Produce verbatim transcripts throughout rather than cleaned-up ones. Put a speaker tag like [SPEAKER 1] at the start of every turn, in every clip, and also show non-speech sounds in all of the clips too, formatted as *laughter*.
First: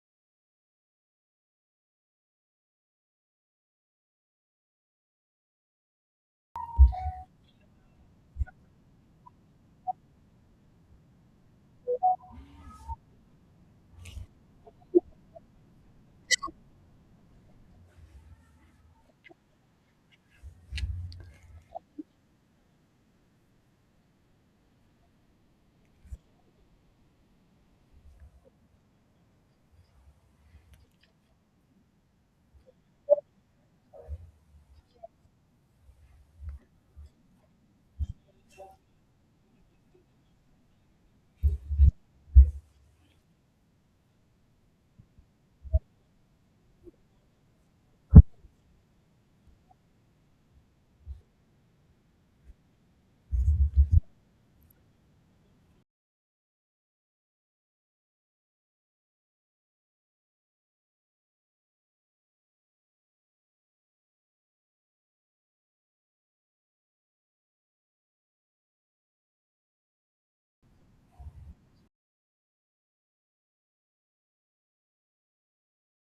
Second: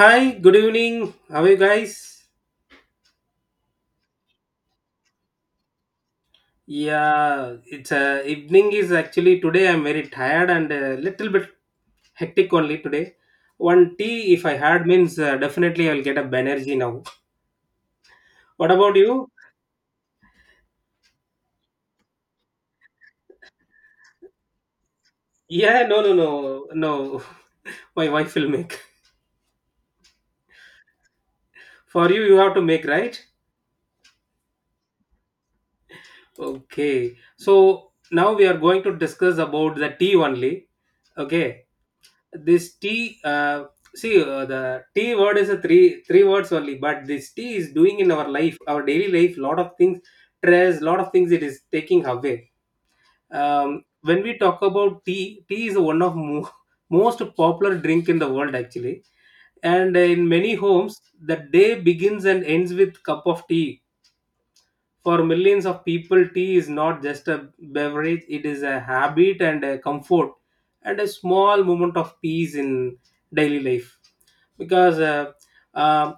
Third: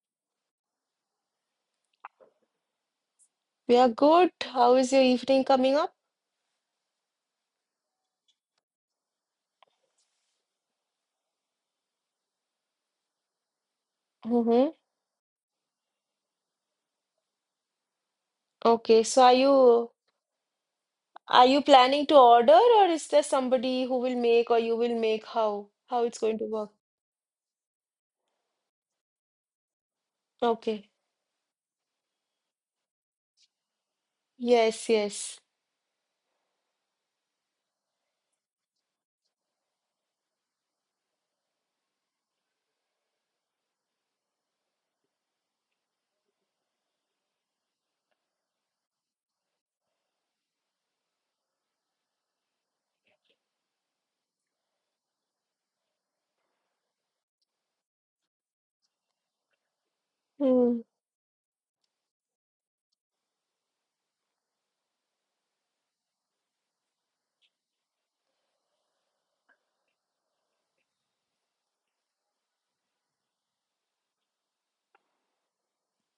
[SPEAKER 1] Hi, good evening. How are you guys?
[SPEAKER 2] We are good. How is your evening coming up?
[SPEAKER 1] Yeah, it's uh, evening is actually today. I'm very tired and a little bit hectic only today. One tea, if I
[SPEAKER 2] Mm-hmm.
[SPEAKER 1] had, means uh, definitely I'll get up energy now. What about
[SPEAKER 2] Okay, so
[SPEAKER 1] you?
[SPEAKER 2] are you are you planning to order, or is there somebody who will make, or you will make? how
[SPEAKER 1] Yeah, no,
[SPEAKER 2] how
[SPEAKER 1] no,
[SPEAKER 2] it's going to
[SPEAKER 1] no,
[SPEAKER 2] work?
[SPEAKER 1] no. *laughs* My wife will make.
[SPEAKER 2] Okay.
[SPEAKER 1] For you, you have to make, right?
[SPEAKER 2] Yes, yes.
[SPEAKER 1] Okay. So now we are going to discuss about the tea only. Okay. this tea uh, see uh, the tea word is a three three words only, but this tea is doing in our life, our daily life, lot of things. Stress, lot of things it is taking away. Um, when we talk about tea tea is one of mo- *laughs* most popular drink in the world actually, and in many
[SPEAKER 2] Hmm.
[SPEAKER 1] homes the day begins and ends with cup of tea. For millions of people, tea is not just a beverage, it is a habit and a comfort and a small moment of peace in daily life. Because uh, uh,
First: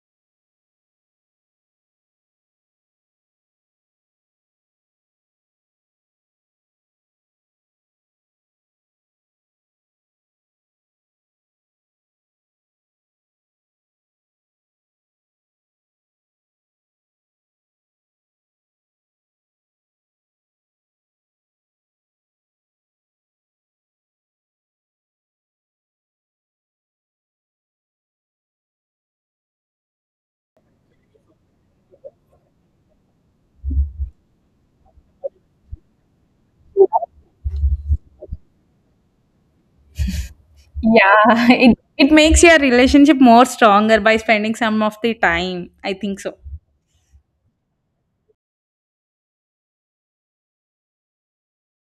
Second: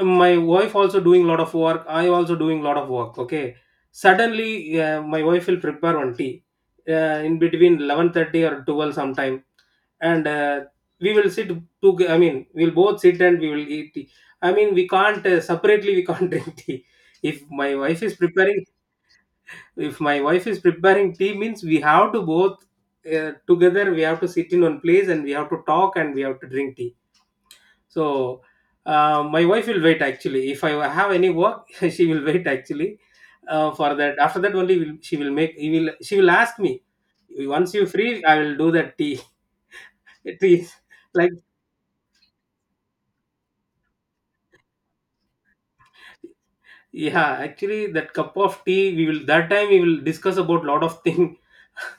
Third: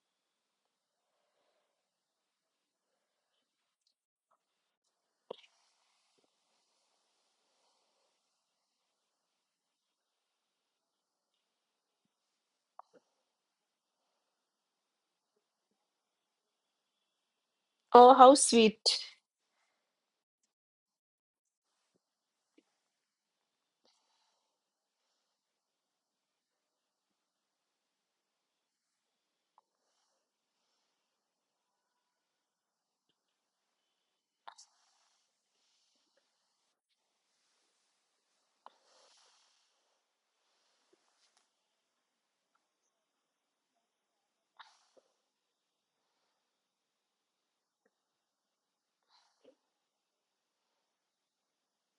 [SPEAKER 1] my wife also doing a lot of work, I also doing a lot of work. Okay, suddenly uh, my wife will prepare one tea uh, in between eleven thirty or twelve sometime, and uh, we will sit to I mean, we'll both sit and we will eat tea. I mean, we can't uh, separately, we can't *laughs* drink tea. If my wife is
[SPEAKER 2] Oh, how
[SPEAKER 1] preparing,
[SPEAKER 2] sweet.
[SPEAKER 1] if my wife is preparing tea means we have to both uh, together, we have to sit in one place and we have to talk and we have to drink tea. So uh, my wife will wait actually if I have any work. *laughs* She will wait actually uh, for that. After that only will, she will make, he will she will ask me, once you free I will do that tea. *laughs* Tea,
[SPEAKER 3] Yeah,
[SPEAKER 1] like,
[SPEAKER 3] *laughs* it it makes your relationship more stronger by spending some of the time. I think so.
[SPEAKER 1] yeah actually, that cup of tea, we will that time we will discuss about lot of thing.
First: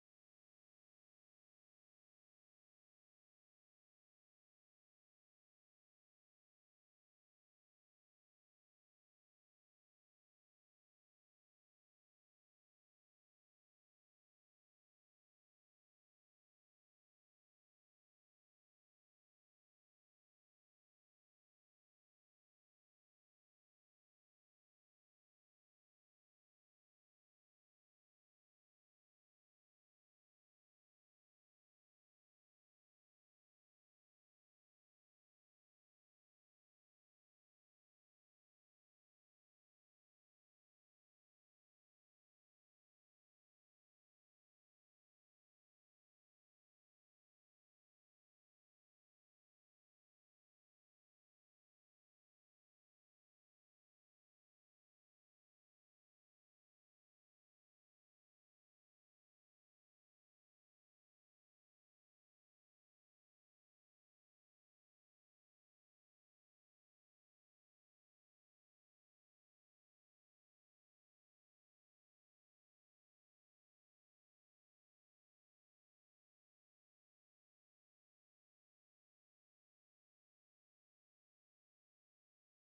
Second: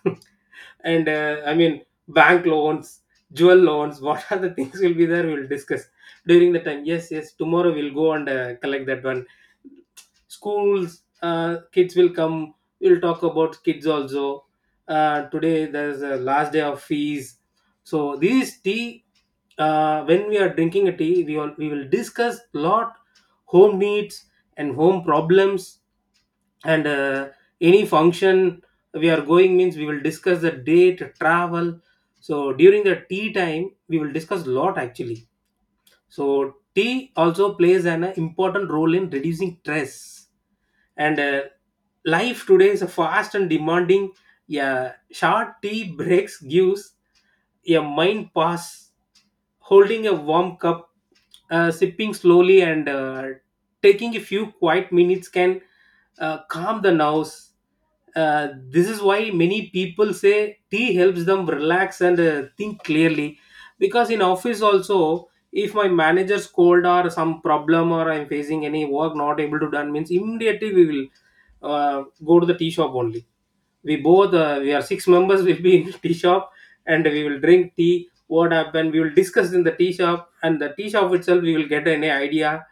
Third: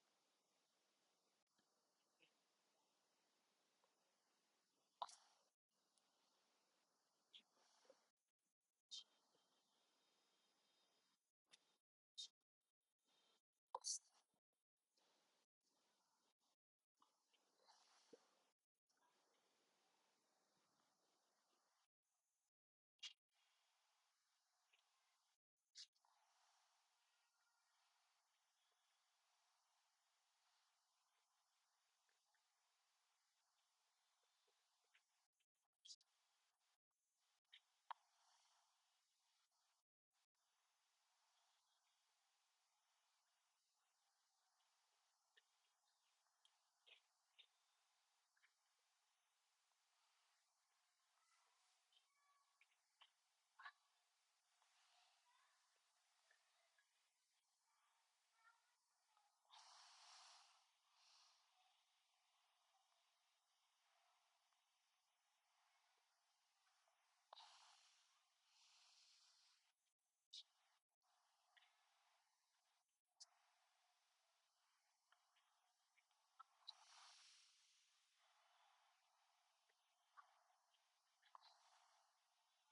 [SPEAKER 1] *laughs* And uh, I mean, bank loans, jewel loans, *laughs* what are the things will be there we'll discuss during the time. Yes, yes, tomorrow we'll go and uh, collect that one. Schools, uh, kids will come, we'll talk about kids also. Uh, today there's a last day of fees. So this tea, uh, when we are drinking a tea, we all we will discuss lot, home needs and home problems, and uh, any function we are going means we will discuss the date, travel. So during the tea time we will discuss lot actually. So tea also plays an important role in reducing stress, and uh, life today is fast and demanding. Yeah, short tea breaks gives a mind pass. Holding a warm cup, uh, sipping slowly, and uh, taking a few quiet minutes can uh, calm the nerves. Uh, this is why many people say tea helps them relax and uh, think clearly. Because in office also, if my manager scold or some problem, or I'm facing any work not able to done means, immediately we will uh, go to the tea shop only. We both, uh, we are six members *laughs* will be in *laughs* tea shop, and we will drink tea. What happened, we will discuss in the tea shop, and the tea shop itself we will get any idea.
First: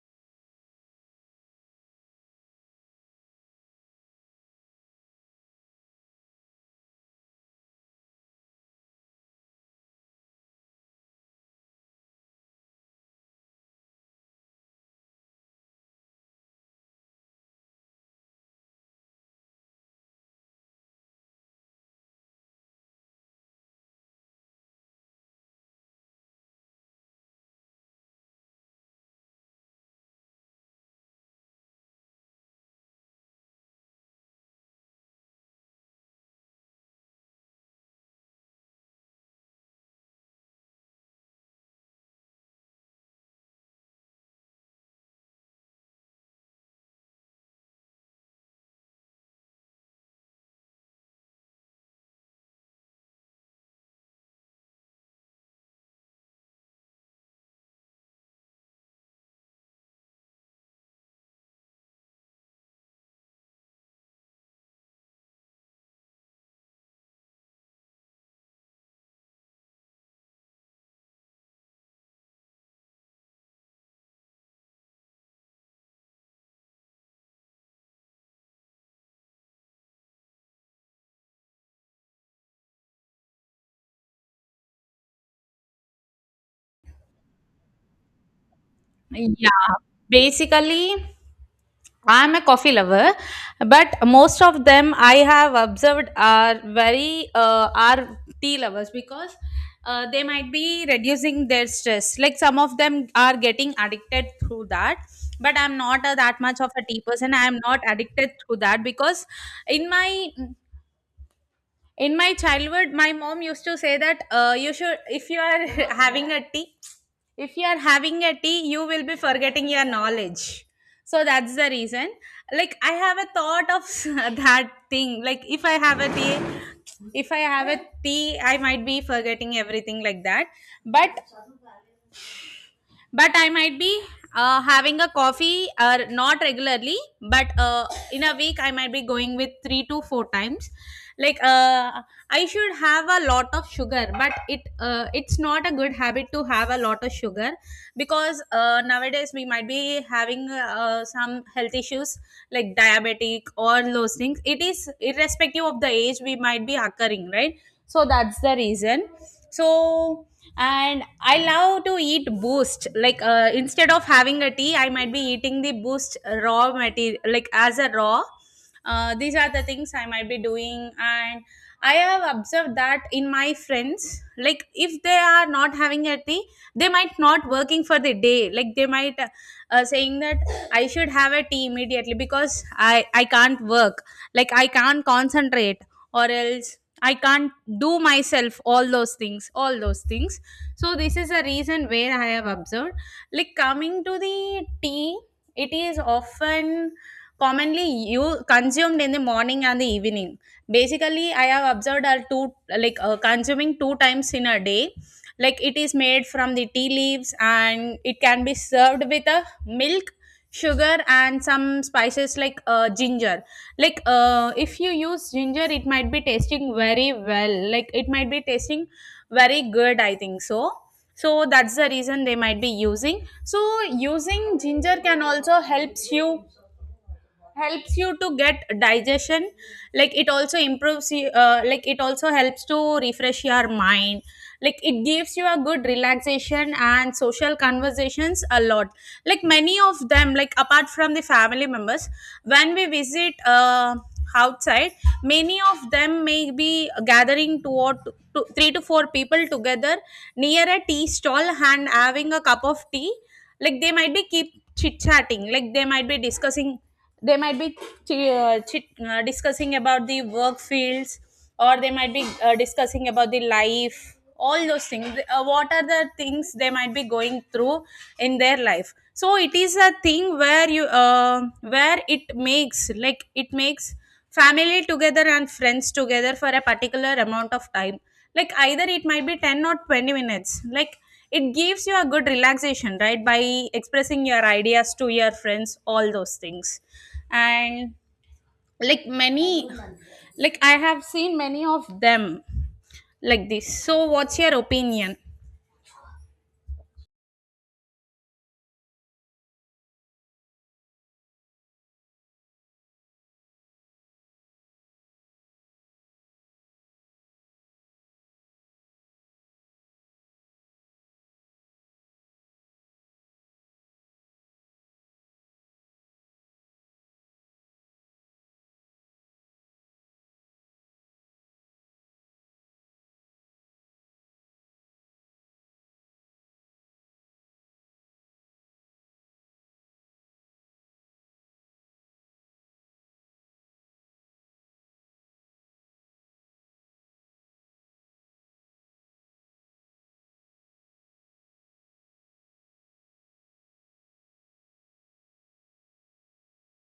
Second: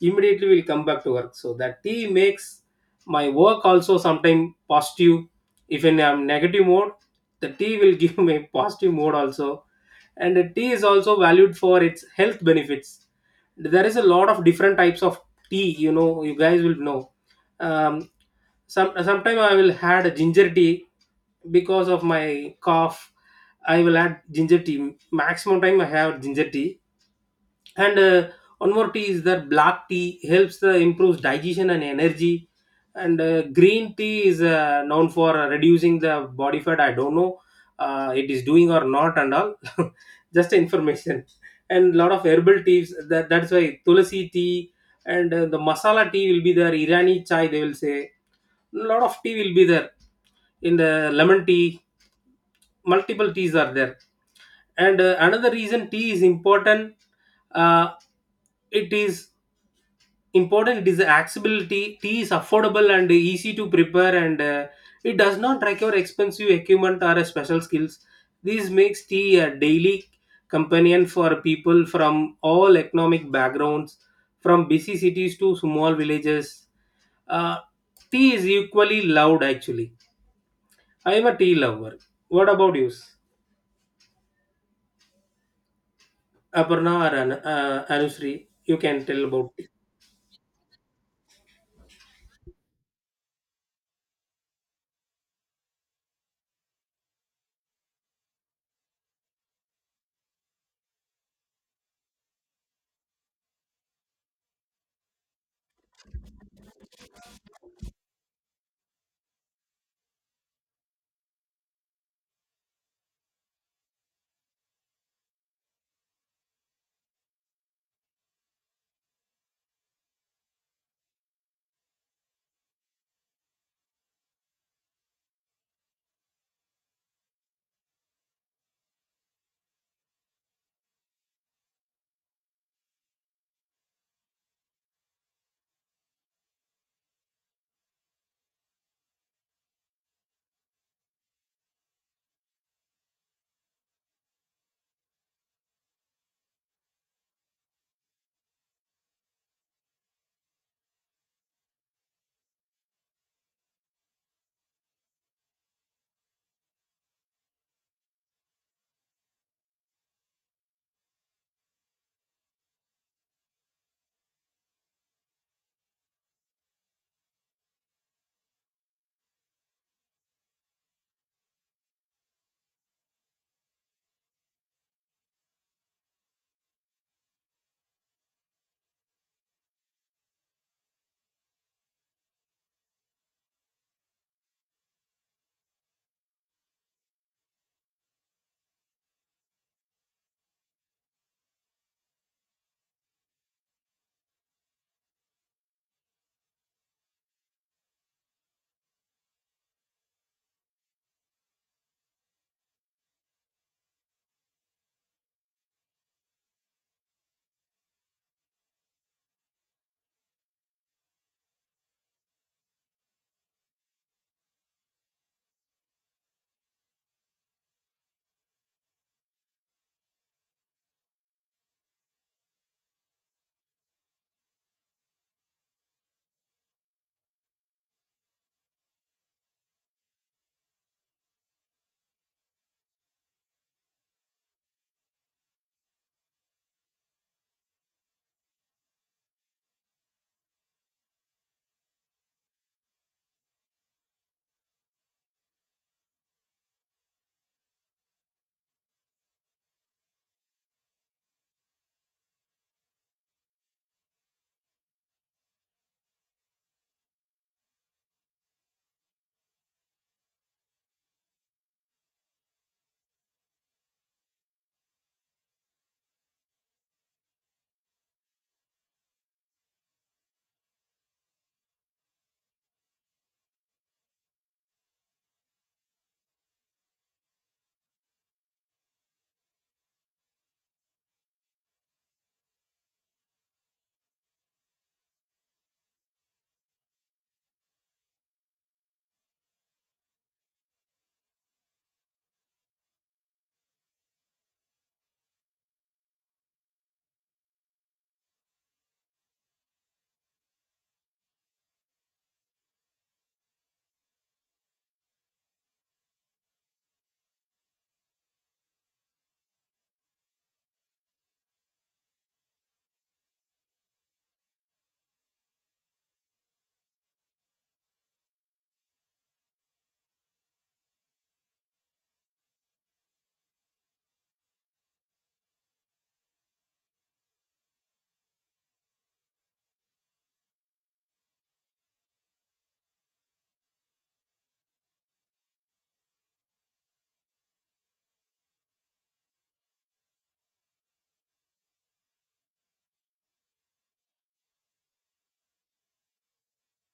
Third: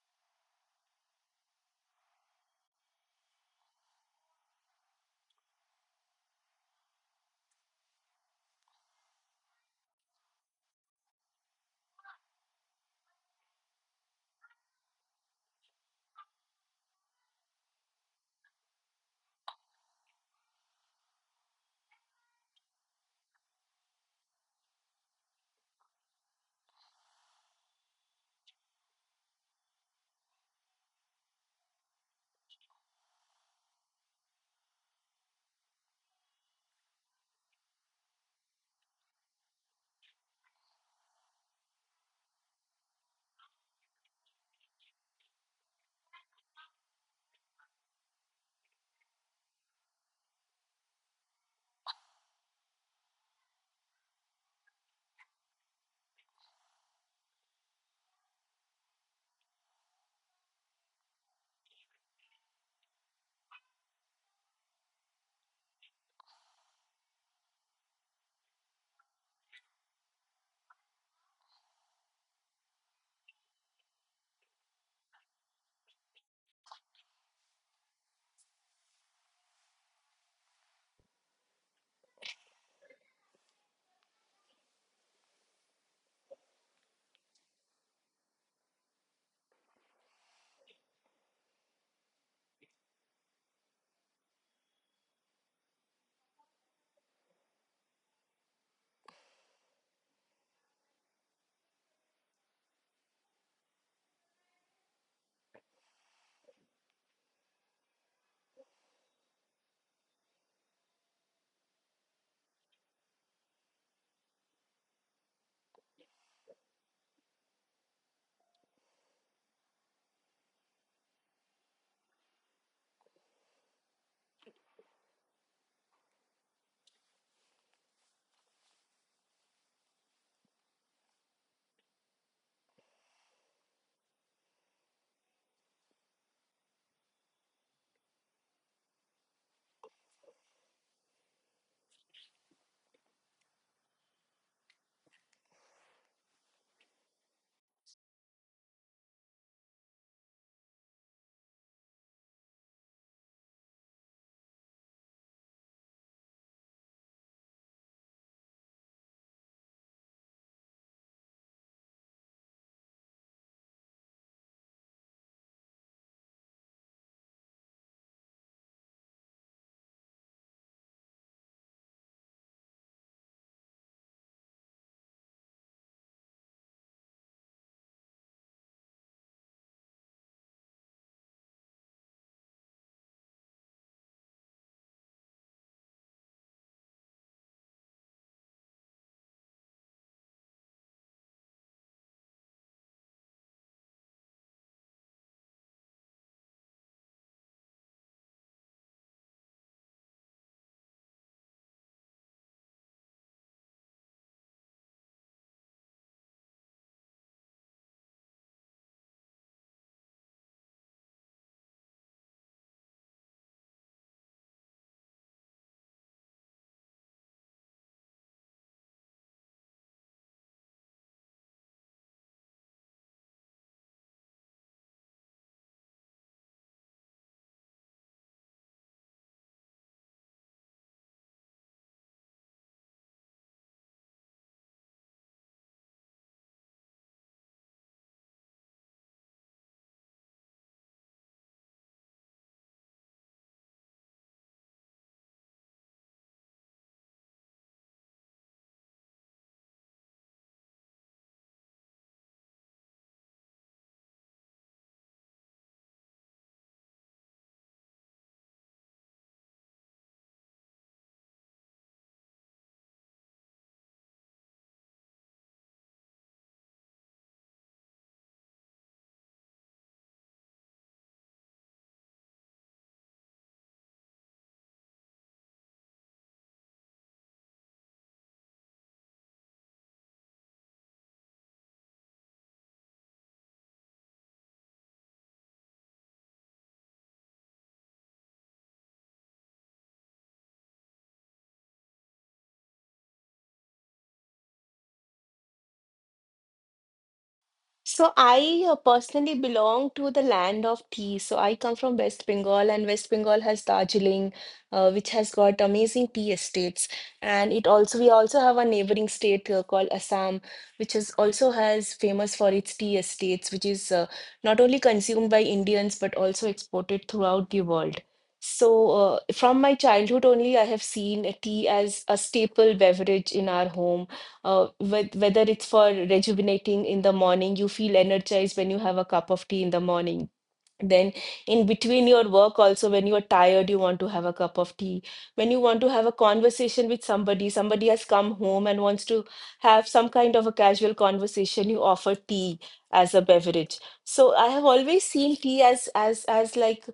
[SPEAKER 1] Immediately we'll come back to work. So that tea makes my work also sometime positive. If in I'm negative mode, the tea will *laughs* give me positive mode also. And uh, tea is also valued for its health benefits. There is a lot of different types of tea, you know, you guys will know. um, some sometime I will add a ginger tea because of my cough. I will add ginger tea, maximum time I have ginger tea. And uh, one more tea is that black tea helps uh, improves digestion and energy. And uh, green tea is uh, known for uh, reducing the body fat. I don't know uh, it is doing or not and all. *laughs* Just information. And lot of herbal teas, that, that's why tulsi tea and uh, the masala tea will be there, irani chai they will say. Lot of tea will be there in the lemon tea, multiple teas are there. And uh, another reason tea is important, uh, it is important, it is accessibility. Tea is affordable and easy to prepare, and uh, it does not require expensive equipment or uh, special skills. This makes tea a daily companion for people from all economic backgrounds, from busy cities to small villages. uh, Tea is equally loved actually. I am a tea lover. What about you, Aparna or An- uh, Anushree, you can tell about it.
[SPEAKER 3] Yeah, basically, I'm a coffee lover, but most of them I have observed are very uh, are tea lovers because uh, they might be reducing their stress. Like some of them are getting addicted through that, but I'm not a, that much of a tea person. I'm not addicted through that because in my in my childhood my mom used to say that uh, you should, if you are *laughs* having a tea, if you are having a tea you will be forgetting your knowledge. So that's the reason, like I have a thought of *laughs* that thing, like if I have a tea, if I have a tea I might be forgetting everything like that. but but I might be uh, having a coffee or not regularly, but uh, in a week I might be going with three to four times. Like uh, I should have a lot of sugar, but it uh, it's not a good habit to have a lot of sugar because uh, nowadays we might be having uh, some health issues like diabetic or those things. It is irrespective of the age we might be occurring, right? So that's the reason. So, and I love to eat boost, like uh, instead of having a tea I might be eating the boost raw material like as a raw. Uh, these are the things I might be doing, and I have observed that in my friends, like if they are not having a tea they might not working for the day, like they might uh, uh, saying that I should have a tea immediately because i i can't work, like I can't concentrate, or else I can't do myself all those things, all those things. So this is a reason where I have observed. Like coming to the tea, it is often commonly you consumed in the morning and the evening. Basically, I have observed are two, like uh, consuming two times in a day. Like it is made from the tea leaves and it can be served with a milk, sugar, and some spices like uh, ginger. Like uh, if you use ginger it might be tasting very well, like it might be tasting very good, I think so. So that's the reason they might be using. So using ginger can also helps you helps you to get digestion. Like it also improves you, uh, like it also helps to refresh your mind, like it gives you a good relaxation and social conversations a lot. Like many of them, like apart from the family members, when we visit uh, outside, many of them may be gathering two or two, two, three to four people together near a tea stall and having a cup of tea. Like they might be keep chit chatting, like they might be discussing, they might be ch- uh, chit uh, discussing about the work fields, or they might be uh, discussing about the life, all those things, uh, what are the things they might be going through in their life. So it is a thing where you uh, where it makes, like it makes family together and friends together for a particular amount of time, like either it might be ten or twenty minutes. Like it gives you a good relaxation, right, by expressing your ideas to your friends, all those things. And like many, like I have seen many of them like this. So what's your opinion?
[SPEAKER 2] So I uh, personally belong to the land of tea. So I come from West Bengal, and West Bengal has Darjeeling, uh, which has got amazing tea estates. And it also we also have a neighboring state uh, called Assam, which is also has famous for its tea estates, which is uh, not only consumed by Indians but also exported throughout the world. So uh, from my childhood only, I have seen uh, tea as a staple beverage in our home uh, with, whether it's for rejuvenating in the morning. You feel energized when you have a cup of tea in the morning, then, in between your work, also, when you are tired, you want to have a cup of tea. When you want to have a conversation with somebody, somebody has come home and wants to have some kind of a casual conversation, you offer tea as a beverage. So I have always seen tea as as as like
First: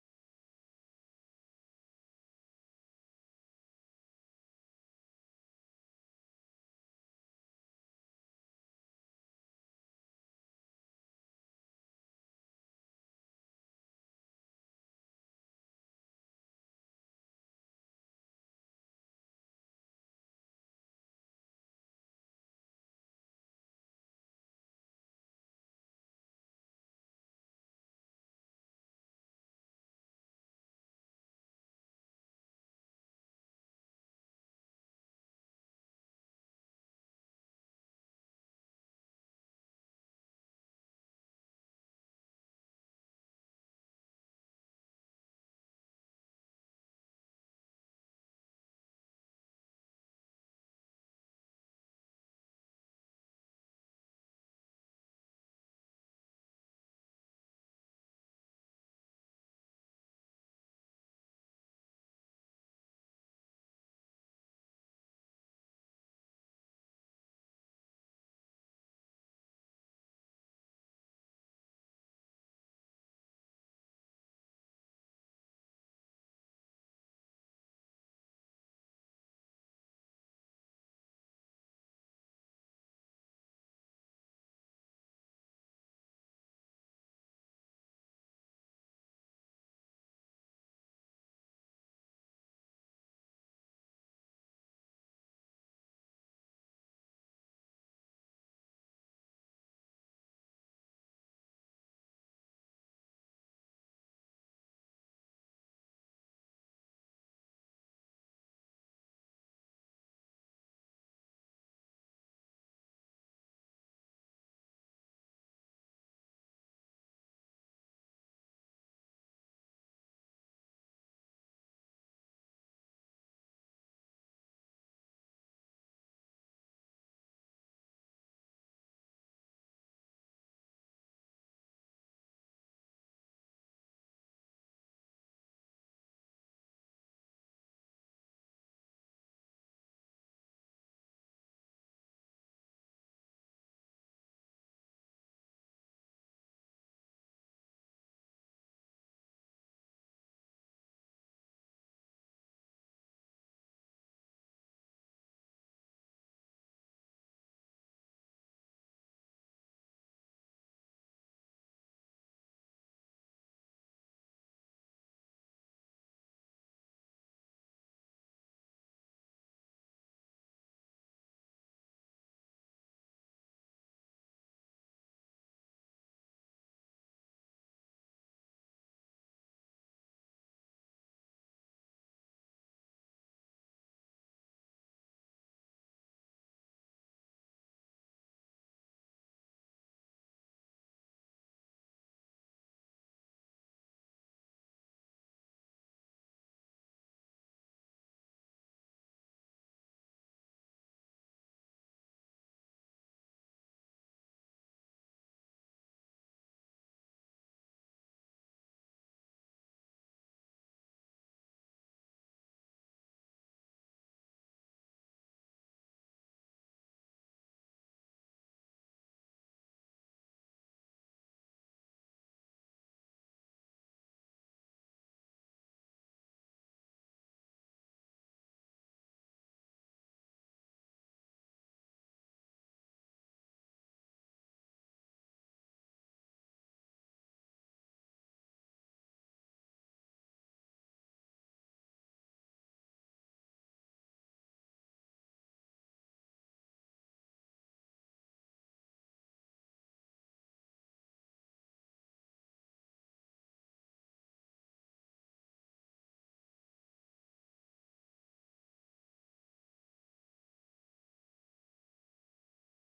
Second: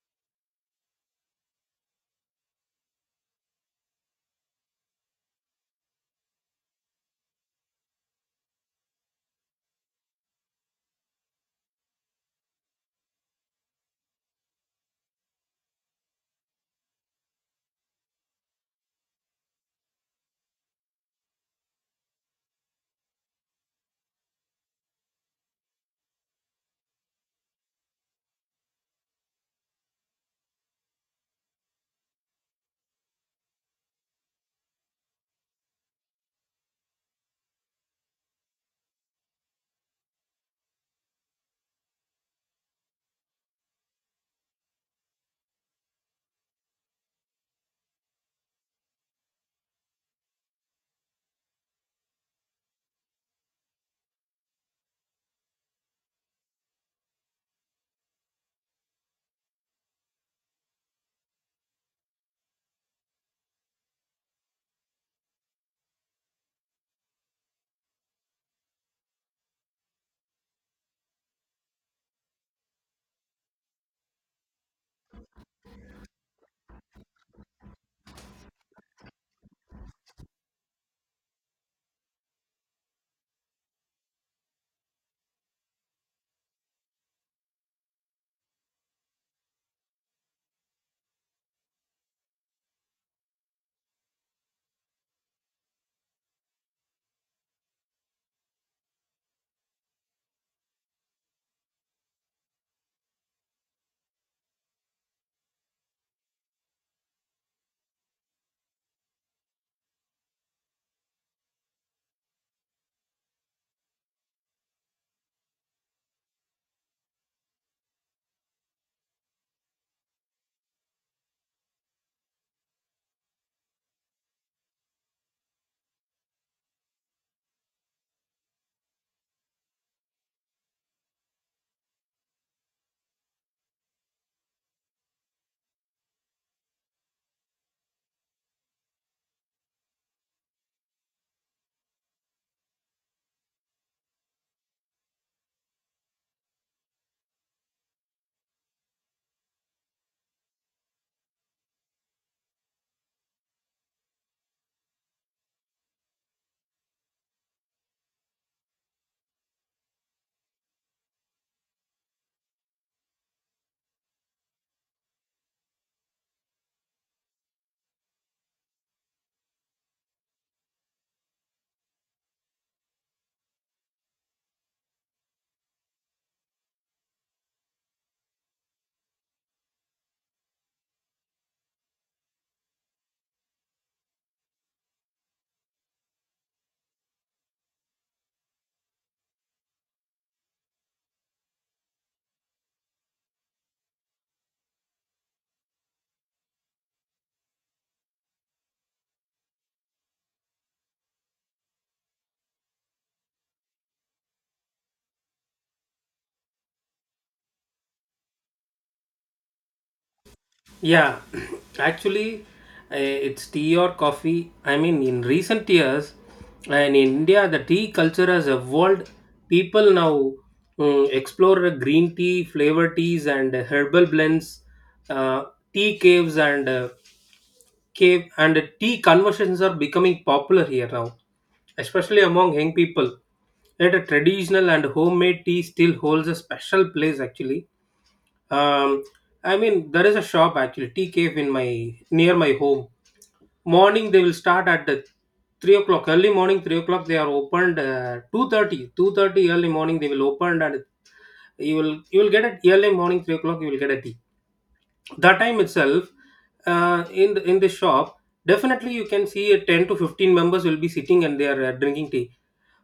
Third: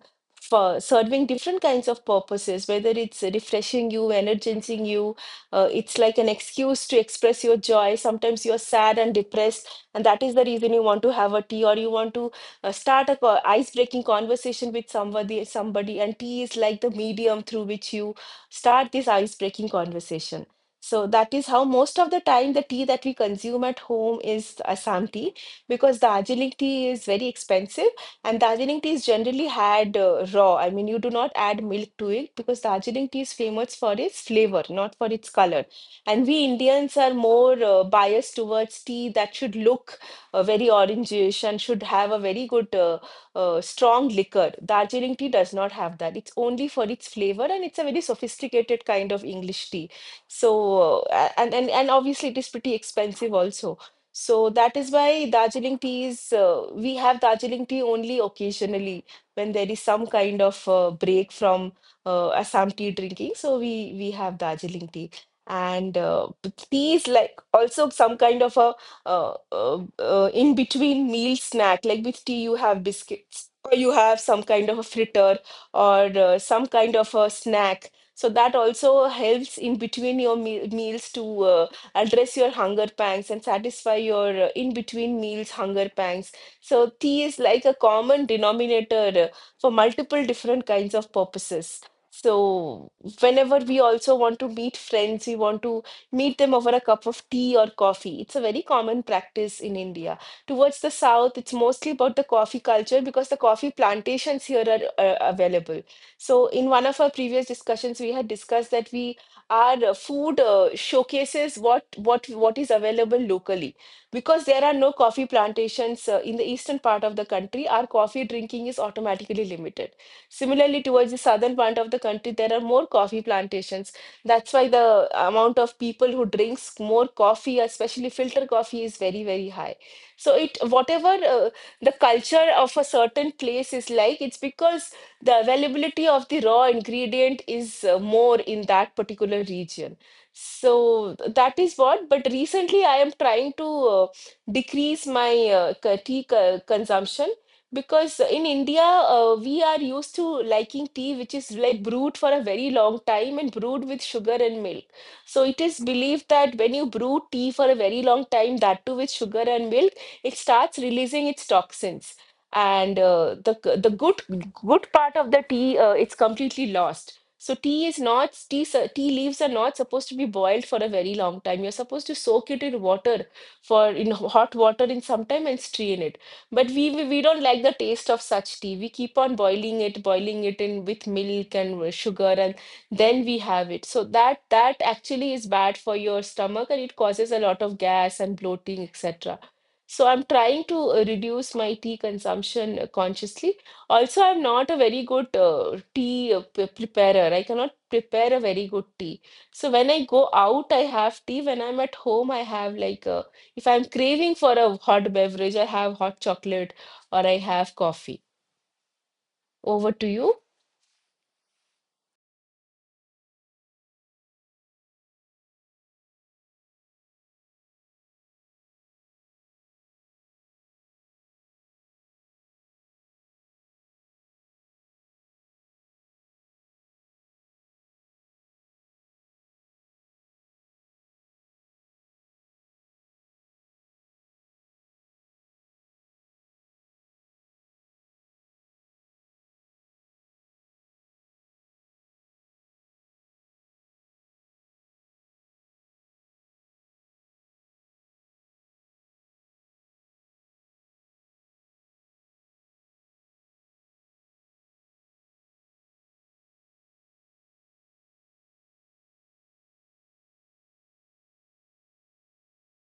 [SPEAKER 2] for serving different kinds of purposes, whether it's refreshing you, energizing you, uh, it's like an excuse to express your joy. Sometimes you're sad and depressed, and that is the reason you want to have a tea, or you want to uh, start a co- ice-breaking conversation with somebody, somebody, and tea is like the medium through which you start this ice-breaking conversation. So that is how most of the time the tea that we consume at home is Assam tea, because Darjeeling tea is very expensive, and Darjeeling tea is generally had uh, raw. I mean, you do not add milk to it, because Darjeeling tea is famous for its flavor, not for its color. And we Indians are more uh, biased towards tea that should look uh, very orangish and should have a very good uh, uh, strong liquor. Darjeeling tea does not have that. It's only for its flavor, and it's a very sophisticated kind of English tea. So uh, and and and obviously it is pretty expensive also. So that is why Darjeeling tea is uh, we have Darjeeling tea only occasionally, when there is some kind of uh, break from uh, Assam tea drinking. So we we have Darjeeling tea. And uh, b- tea is like also some kind of a uh, uh, uh, in between meal snack. Like with tea you have biscuits, or you have some kind of a fritter, or uh, some kind of a snack, so that also helps in between your me- meals to uh, address your hunger pangs and satisfy your uh, in between meals hunger pangs. So tea is like a common denominator uh, for multiple different kinds of purposes. So whenever we also want to meet friends, we want to meet them over a cup of tea or coffee. It's a very common practice in India. Towards the south, it's mostly about the coffee culture, because the coffee plantations here are uh, available. So, in one of our previous discussions, we had discussed that we our uh, food uh, showcases what what what is available locally. Because there are no coffee plantations uh, in the eastern part of the country, our coffee drinking is automatically limited. Similarly, towards the southern part of the country, there are more coffee plantations. That's why the amount of people who drinks more coffee, especially filter coffee, is very, very high. So it whatever uh, the culture of a certain place is like, it's because the availability of the raw ingredient is uh, more in that particular region. So th- that is what. But recently, I am trying to uh, decrease my uh, ca- tea co- consumption, because in India, uh, we are used to liking tea, which is like brewed for a very long time and brewed with sugar and milk. So it is believed that when you brew tea for a very long time, that too with sugar and milk, it starts releasing its toxins. And uh, the g- the good good part of the tea, uh, it's completely lost. So tea is not tea s- tea leaves are not supposed to be boiled for a very long time. You're supposed to soak it in water for in hot water in some time and strain it. But we we we don't like the taste of such tea. We keep on boiling it, boiling it in with milk and with sugar, and then we have it. So that that actually is bad for your stomach, and it causes a lot of gas and bloating, et cetera. So I'm trying to uh, reduce my tea consumption uh, consciously. Also, I'm not a very good uh, tea uh, pre- preparer. I cannot prepare a very good tea. So when I go out, I have tea. When I'm at home, I have like a, if I'm craving for a hot beverage, I have hot chocolate or I have coffee. Over to you.
[SPEAKER 1] Yeah, *clears throat* actually, uh, it's tea or coffee. I mean, in recent years, in India, the tea culture has evolved. People now, mm, explore green tea, flavored teas, and herbal blends. Uh, Tea caves and uh, cave and tea conversations are becoming popular here now, especially among young people. Yet, a traditional and homemade tea still holds a special place actually. Um, I mean, there is a shop actually, tea cave in my near my home. Morning they will start at the three o'clock. Early morning three o'clock they are opened. Uh, two thirty, two thirty early morning they will open, and you will you will get it early morning three o'clock you will get a tea. That time itself, uh, in the, in the shop, definitely you can see uh, ten to fifteen members will be sitting, and they are uh, drinking tea.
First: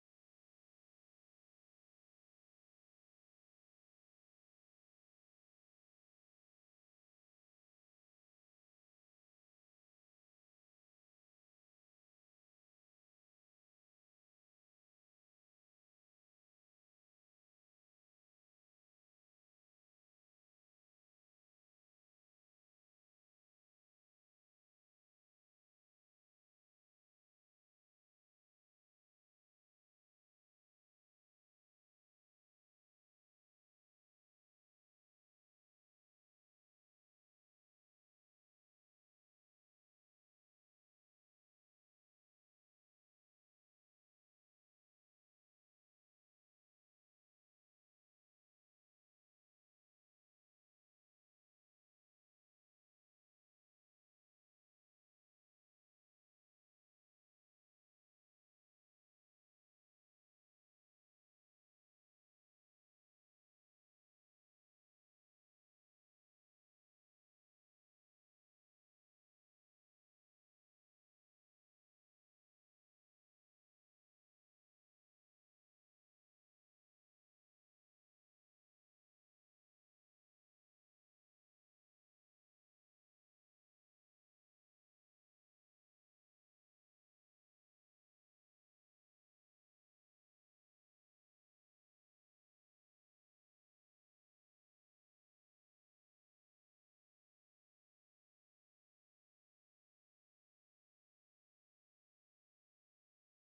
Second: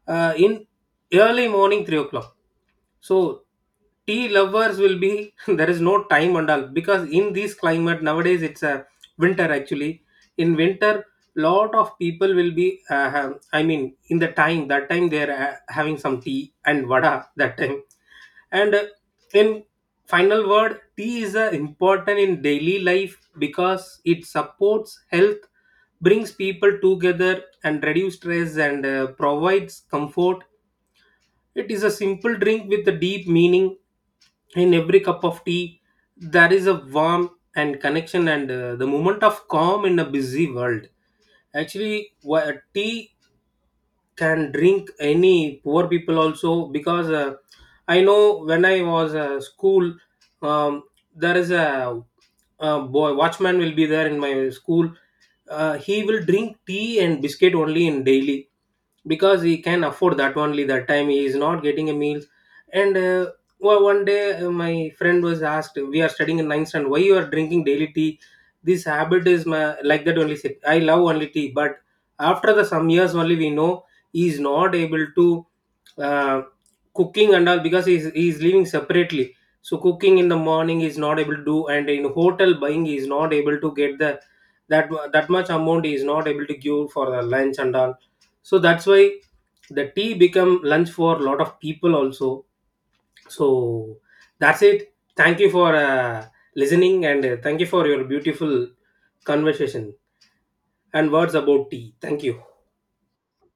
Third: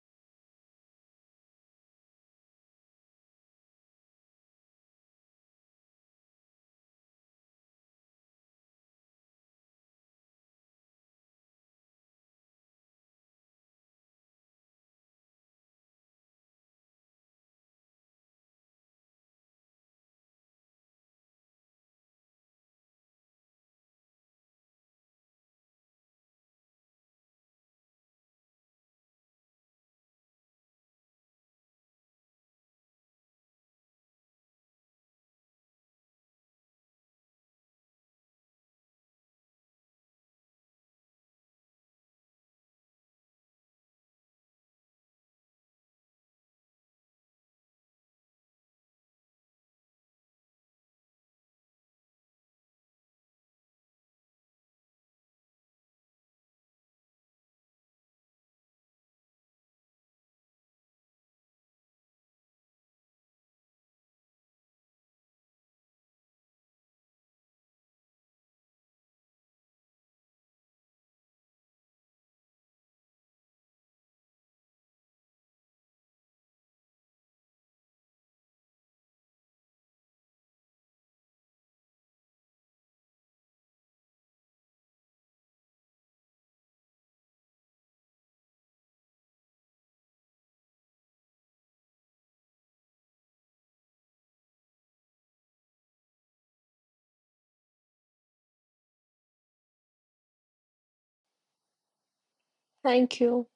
[SPEAKER 1] Uh, in early morning three o'clock. So tea lovers will be *laughs* there is no time and all, because in this climate nowadays it's a winter actually. In winter, lot of people will be uh, ha- I mean, in the time, that time they are uh, having some tea and vada that time. And uh, in final word, tea is uh, important in daily life because it supports health, brings people together, and reduce stress, and uh, provides comfort. It is a simple drink with a deep meaning. In every cup of tea, there is a warmth and connection, and uh, the moment of calm in a busy world. Actually, wha- tea can drink any poor people also, because uh, I know when I was uh, school, um, there is a, a boy watchman will be there in my school. Uh, he will drink tea and biscuit only in daily, because he can afford that only. That time he is not getting a meal. And uh, well, one day uh, my friend was asked, we are studying in ninth, and why you are drinking daily tea. This habit is my, like that only said, I love only tea. But after the some years only we know, he is not able to uh, cooking and all, because he is, he is living separately. So cooking in the morning he is not able to do, and in hotel buying he is not able to get the that mu- that much amount. He is not able to give for the lunch and all. So that's why the tea become lunch for a lot of people also. So that's it. Thank you for uh, listening, and uh, thank you for your beautiful conversation and words about tea. Thank you.
[SPEAKER 2] Thank you.